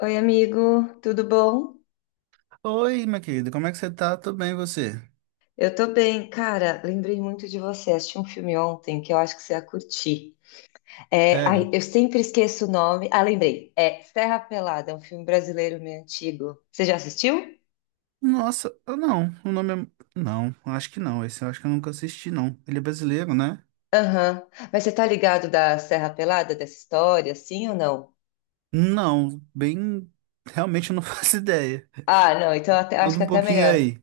Oi, amigo, tudo bom? Oi, minha querida, como é que você tá? Tudo bem, e você? Eu tô bem, cara. Lembrei muito de você. Assisti um filme ontem que eu acho que você ia curtir. Sério? Eu sempre esqueço o nome. Ah, lembrei. É Serra Pelada, é um filme brasileiro meio antigo. Você já assistiu? Nossa, eu não, o nome é... Não, acho que não, esse eu acho que eu nunca assisti, não. Ele é brasileiro, né? Aham. Mas você tá ligado da Serra Pelada, dessa história, sim ou não? Não, bem... Realmente eu não faço ideia. Ah, não, acho Conta que é um até pouquinho melhor. aí.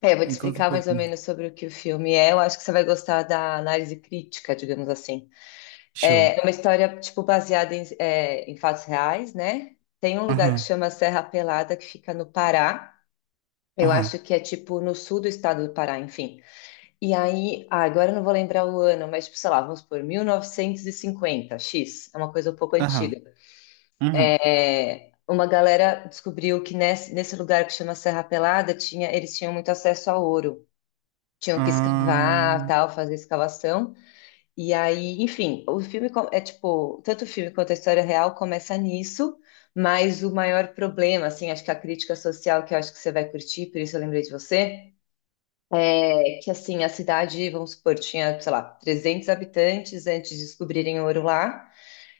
É, eu vou te Conta um explicar mais ou pouquinho. menos sobre o que o filme é. Eu acho que você vai gostar da análise crítica, digamos assim. Show. É uma história, tipo, baseada em fatos reais, né? Tem um lugar que Aham, chama Serra Pelada, que fica no Pará. Eu acho aham, que é, tipo, no sul do estado do Pará, enfim. Agora eu não vou lembrar o ano, mas, tipo, sei lá, vamos por 1950, X. É uma coisa um pouco aham, antiga. aham, É, uma galera descobriu que nesse lugar que chama Serra Pelada, tinha, eles tinham muito acesso a ouro. Tinham que escavar, aham, tal, fazer escavação. E aí, enfim, é tipo, tanto o filme quanto a história real começa nisso, mas o maior problema, assim, acho que a crítica social que eu acho que você vai curtir, por isso eu lembrei de você, é que assim, a cidade, vamos supor, tinha, sei lá, 300 habitantes antes de descobrirem ouro lá.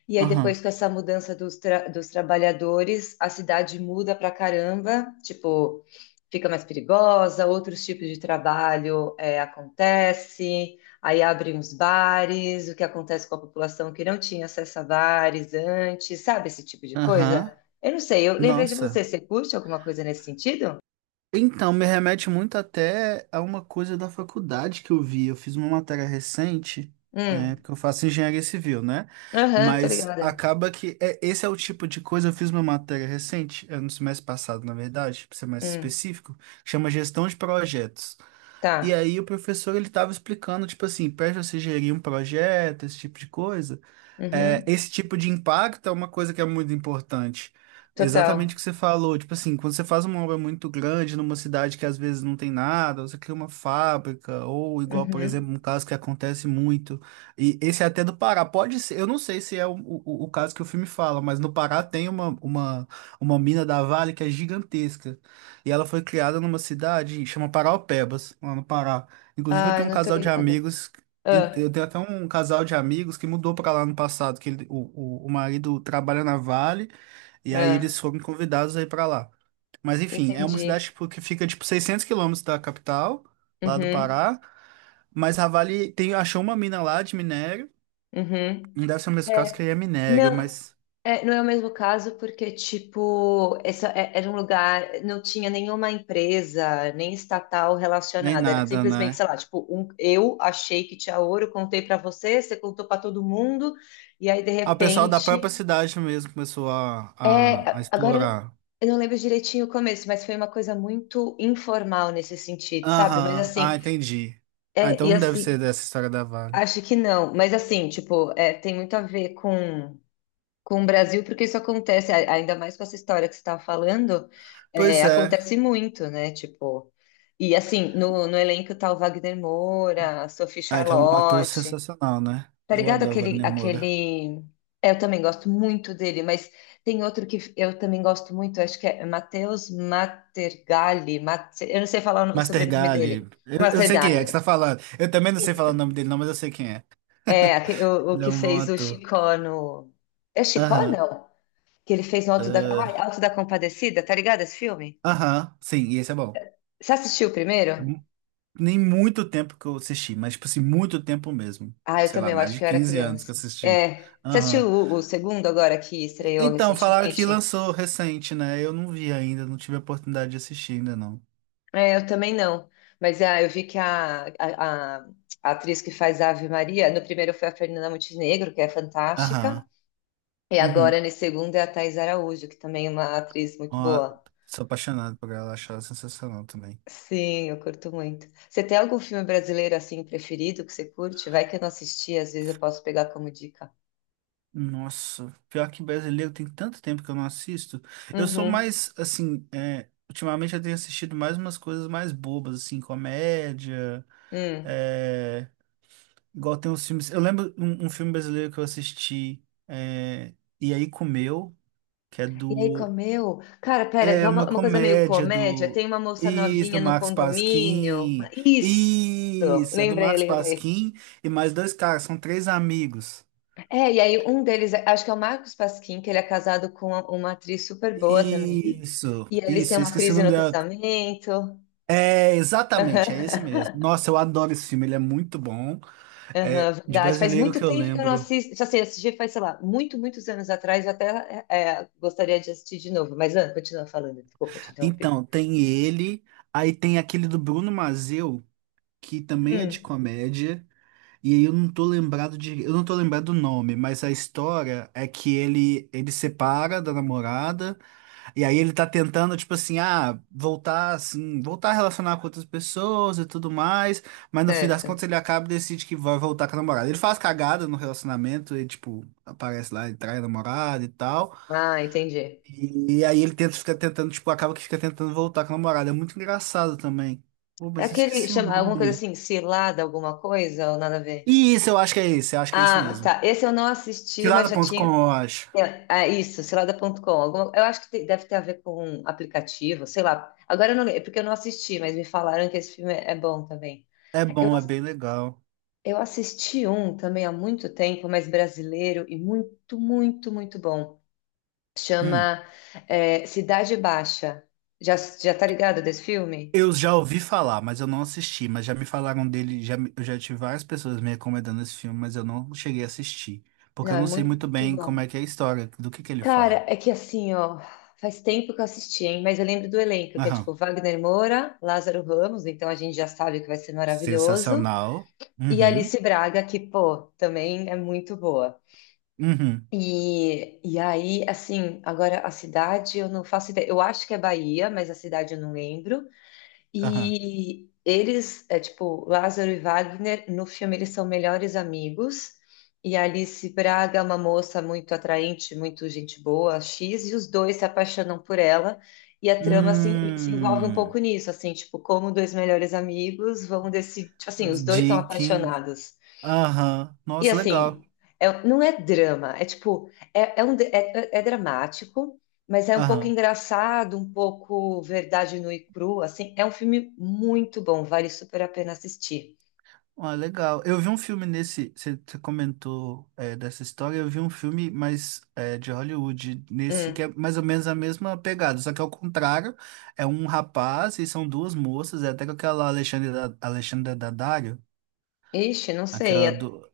E aí, aham, depois com essa mudança dos trabalhadores, a cidade muda pra caramba, tipo, fica mais perigosa, outros tipos de trabalho acontece, aí abrem os bares, o que acontece com a população que não tinha acesso a bares antes, sabe esse tipo de coisa? aham. Eu não sei, eu lembrei de você, Nossa. você curte alguma coisa nesse sentido? Então, me remete muito até a uma coisa da faculdade que eu vi. Eu fiz uma matéria recente, Hum, é, porque eu faço engenharia civil, né? aham, tô Mas ligada. acaba que é, esse é o tipo de coisa. Eu fiz uma matéria recente, é, no semestre passado, na verdade, para ser mais Hum, específico, que chama gestão de projetos. E tá. aí o professor ele estava explicando, tipo assim, para você gerir um projeto, esse tipo de coisa é, Uhum, esse tipo de impacto é uma coisa que é muito importante. Exatamente o total. que você falou. Tipo assim, quando você faz uma obra muito grande numa cidade que às vezes não tem nada, você cria uma fábrica, ou igual, por exemplo, Uhum. um caso que acontece muito. E esse é até do Pará. Pode ser, eu não sei se é o caso que o filme fala, mas no Pará tem uma mina da Vale que é gigantesca. E ela foi criada numa cidade, chama Paraopebas, lá no Pará. Inclusive, eu Ai, tenho um não tô casal de ligada. amigos. Eu Ah, tenho até um casal de amigos que mudou pra lá no passado, que ele- o marido trabalha na Vale, e aí ah. eles foram convidados aí pra lá. Mas enfim, é uma cidade Entendi. tipo, que fica tipo 600 quilômetros da capital, lá do Uhum, Pará, mas a Vale tem, achou uma mina lá de minério, uhum. não deve ser o mesmo caso que É, aí é minério, não, mas é, não é o mesmo caso porque, tipo, era um lugar, não tinha nenhuma empresa, nem estatal nem relacionada, era nada, simplesmente, né? sei lá, tipo, um, eu achei que tinha ouro, contei pra você, você contou pra todo mundo, e aí, de Ah, o pessoal da própria repente, cidade mesmo começou a, a, a agora, explorar. eu não lembro direitinho o começo, mas foi uma coisa muito informal nesse sentido, sabe? Mas Aham, ah, assim, entendi. Ah, é, então e não deve ser assim, dessa história da Vale. acho que não, mas assim, tipo, é, tem muito a ver com o Brasil, porque isso acontece, ainda mais com essa história que você estava falando, é, Pois é. acontece muito, né? Tipo, e assim, no elenco tá o Wagner Moura, a Sophie Ah, que é um ator Charlotte, sensacional, né? tá Eu ligado? adoro Aquele, Wagner Moura. aquele. É, eu também gosto muito dele, mas tem outro que eu também gosto muito, acho que é Matheus Matergalli, eu não sei falar o sobrenome dele, Mastergali, eu sei quem é que você Matergalli. tá falando. Eu também não sei Isso. falar o nome dele, não, mas eu sei quem é. É, o Ele é que um bom fez o ator. Chicó no. É Chicó, Aham. não? Que ele fez no Ah, Alto da Compadecida, tá ligado esse filme? aham, sim, e esse é bom. Você assistiu o primeiro? Eu- Nem muito tempo que eu assisti, mas, tipo assim, muito tempo mesmo. Ah, eu Sei lá, também, eu mais acho de que eu era 15 anos que eu criança. assisti. É. Você Aham. assistiu o segundo agora que estreou Então, falaram que recentemente? lançou recente, né? Eu não vi ainda, não tive a oportunidade de assistir ainda, não. É, eu também não. Mas eu vi que a atriz que faz a Ave Maria, no primeiro foi a Fernanda Montenegro, que é fantástica. Aham. E Uhum. agora, nesse segundo, é a Thais Araújo, que também é uma atriz Ó, muito boa. sou apaixonado por ela, acho ela sensacional também. Sim, eu curto muito. Você tem algum filme brasileiro assim preferido que você curte? Vai que eu não assisti, às vezes eu posso pegar como dica. Nossa, pior que brasileiro tem tanto tempo que eu não assisto. Eu sou Uhum. mais, assim, é, ultimamente eu tenho assistido mais umas coisas mais bobas, assim, comédia, Hum. é, igual tem uns filmes. Eu lembro um filme brasileiro que eu assisti, é, E aí Comeu, que é E aí, do. comeu? Cara, pera, É é uma uma coisa meio comédia comédia. do. Tem uma moça Isso, do novinha no Max condomínio. Pasquim. Isso! Isso, é do Lembrei, Max lembrei. Pasquim e mais dois caras, são três amigos. É, e aí um deles, acho que é o Marcos Pasquim, que ele é casado com uma atriz super boa também. Isso, E aí eles têm isso, eu uma esqueci o crise nome no dela. casamento. É, exatamente, é esse mesmo. Nossa, eu adoro esse filme, ele é muito bom. Aham, É de verdade. Faz brasileiro muito que eu tempo que eu não lembro. assisto. Assim, assisti faz, sei lá, muito, muitos anos atrás. Gostaria de assistir de novo. Mas, Ana, continua falando. Desculpa te interromper. Então, tem ele, aí tem aquele do Bruno Mazzeu, que também é de Hum, comédia, e aí eu não tô lembrado de, eu não tô lembrado do nome, mas a história é que ele separa da namorada. E aí ele tá tentando, tipo assim, ah, voltar assim, voltar a relacionar com outras pessoas e tudo mais, mas no fim das contas certo. ele acaba e decide que vai voltar com a namorada. Ele faz cagada no relacionamento e, tipo, aparece lá e trai a namorada e tal. Ah, entendi. E aí ele tenta ficar tentando, tipo, acaba que fica tentando voltar com a namorada. É muito engraçado também. Pô, É mas eu aquele, esqueci o chama alguma coisa nome. assim, cilada, alguma coisa ou nada a ver? E isso, eu acho que é isso, eu acho que é isso Ah, mesmo. tá. Esse eu não assisti, mas já Cilada.com, tinha. eu acho. É, ah, isso, cilada.com. Alguma... Eu acho que te- deve ter a ver com um aplicativo, sei lá. Agora eu não lembro, porque eu não assisti, mas me falaram que esse filme é bom também. É bom, é bem legal. Eu assisti um também há muito tempo, mas brasileiro e muito, muito, muito bom. Hum. Chama Cidade Baixa. Já tá ligado desse filme? Eu já ouvi falar, mas eu não assisti, mas já me falaram dele, já, eu já tive várias pessoas me recomendando esse filme, mas eu não cheguei a assistir, porque Não, eu é não sei muito muito bem como é bom. que é a história, do que ele Cara, fala. é que assim, ó, faz tempo que eu assisti, hein? Mas eu lembro do elenco, que é Aham. tipo Wagner Moura, Lázaro Ramos, então a gente já sabe que vai ser maravilhoso. Sensacional. E Uhum. Alice Braga, que, pô, também é muito boa. Uhum. Assim, agora a cidade eu não faço ideia. Eu acho que é Bahia, mas a cidade eu não lembro. Aham. E eles, é tipo, Lázaro e Wagner, no filme eles são melhores amigos. E a Alice Braga é uma moça muito atraente, muito gente boa, X, e os dois se apaixonam por ela. E a trama se envolve um Hum. pouco nisso, assim, tipo, como dois melhores amigos vão decidir. Tipo assim, os dois são De quem? apaixonados. Aham. E Nossa, legal. assim, não é drama, é dramático, mas é um pouco Aham. engraçado, um pouco verdade nua e crua, assim, é um filme muito bom, vale super a pena assistir. Ah, legal. Eu vi um filme nesse. Você comentou é, dessa história. Eu vi um filme, mas é, de Hollywood, nesse que Hum. é mais ou menos a mesma pegada, só que ao contrário, é um rapaz e são duas moças. É até com aquela Alexandra, Alexandra Daddario, Ixi, não sei. aquela do.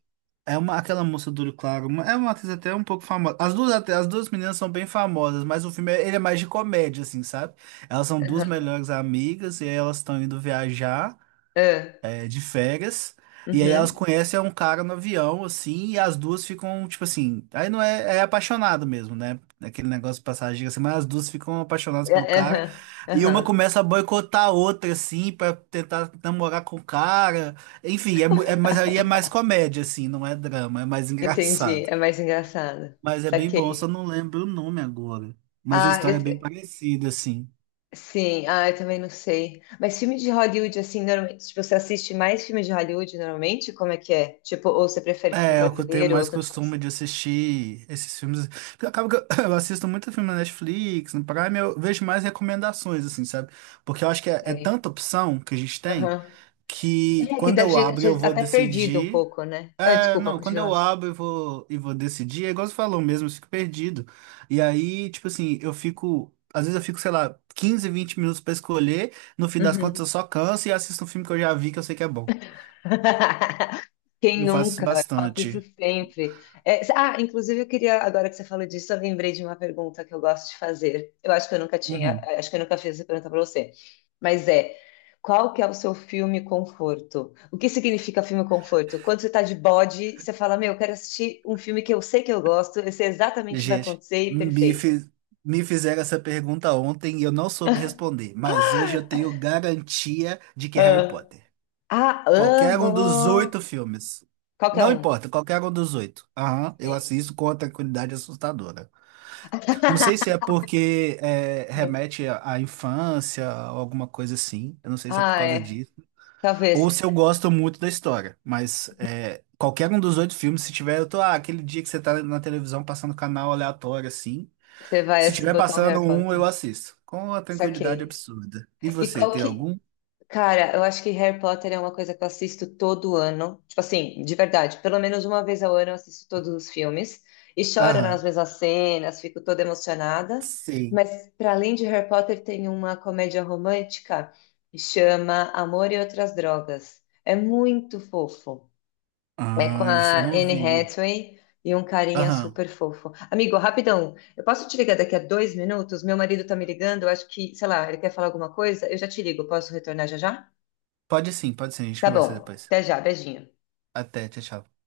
É uma, aquela moça do olho claro. É uma atriz até um pouco famosa. As duas meninas são bem famosas, mas o filme ele é mais de comédia, assim, sabe? Elas são duas Aham, melhores amigas e aí elas estão indo viajar é, é, de férias. E aí elas uhum, conhecem um cara no avião, assim, e as duas ficam, tipo assim, aí não é, é apaixonado mesmo, né? Aquele negócio de passagem, assim, mas as duas ficam apaixonadas é, pelo é, cara. aham, E uma aham. começa a boicotar a outra, assim, pra tentar namorar com o cara. Enfim, é, mas aí é mais comédia, assim, não é drama, é mais Entendi, engraçado. é mais engraçado. Mas é bem bom, só Saquei. não lembro o nome agora. Mas a Ah, história é bem eu, parecida, assim. Sim, ah, eu também não sei. Mas filme de Hollywood, assim, normalmente, tipo, você assiste mais filme de Hollywood normalmente? Como é que é? Tipo, ou você prefere filme É, eu tenho brasileiro, ou mais tanto faz? costume de assistir esses filmes. Porque acaba que eu, eu assisto muito filme na Netflix, no Prime, eu vejo mais recomendações, assim, sabe? Porque eu acho que é, é Sei. tanta opção que a gente tem Aham. que É, que quando deve eu ser abro eu deve vou até perdido um decidir. pouco, né? Ah, É, desculpa, não, quando eu continua. abro eu vou, e vou decidir, é igual você falou mesmo, eu fico perdido. E aí, tipo assim, eu fico. Às vezes eu fico, sei lá, 15, 20 minutos pra escolher, no fim das contas eu Uhum. só canso e assisto um filme que eu já vi que eu sei que é bom. Quem Eu faço isso nunca? Eu faço isso bastante. sempre. Inclusive eu queria, agora que você falou disso, eu lembrei de uma pergunta que eu gosto de fazer. Eu acho que eu nunca tinha, Uhum. eh, acho que eu nunca fiz essa pergunta para você. Mas é, qual que é o seu filme conforto? O que significa filme conforto? Quando você está de bode, você fala, meu, eu quero assistir um filme que eu sei que eu gosto, eu sei exatamente o que vai Gente, acontecer e me, perfeito. fi- me fizeram essa pergunta ontem e eu não soube responder, mas hoje eu tenho garantia de que é Harry Ah, Potter. ah, Qualquer um dos amo! oito filmes. Qualquer Não um. importa, qualquer um dos oito. Aham, eu Sim. assisto com uma tranquilidade assustadora. Não sei se é porque é, remete à infância ou alguma coisa assim. Eu não sei se é por Ah, causa é. disso. Talvez. Ou se eu gosto muito da história. Mas é, qualquer um dos oito filmes, se tiver, eu tô. Ah, aquele dia que você tá na televisão passando canal aleatório assim. Você vai Se tiver botar um passando Harry um, eu Potter. assisto. Com uma tranquilidade Saquei. absurda. E E você, qual tem que. algum? Cara, eu acho que Harry Potter é uma coisa que eu assisto todo ano. Tipo assim, de verdade, pelo menos uma vez ao ano eu assisto todos os filmes. E choro nas Aham. mesmas cenas, fico toda emocionada. Sei. Mas, para além de Harry Potter, tem uma comédia romântica que chama Amor e Outras Drogas. É muito fofo. É com Ah, esse eu a não Anne vi. Hathaway e um carinha Aham. super fofo. Amigo, rapidão, eu posso te ligar daqui a 2 minutos? Meu marido tá me ligando, eu acho que, sei lá, ele quer falar alguma coisa? Eu já te ligo, posso retornar já já? Pode sim, pode sim. A gente Tá conversa bom, depois. até já, beijinho. Até, tchau, tchau.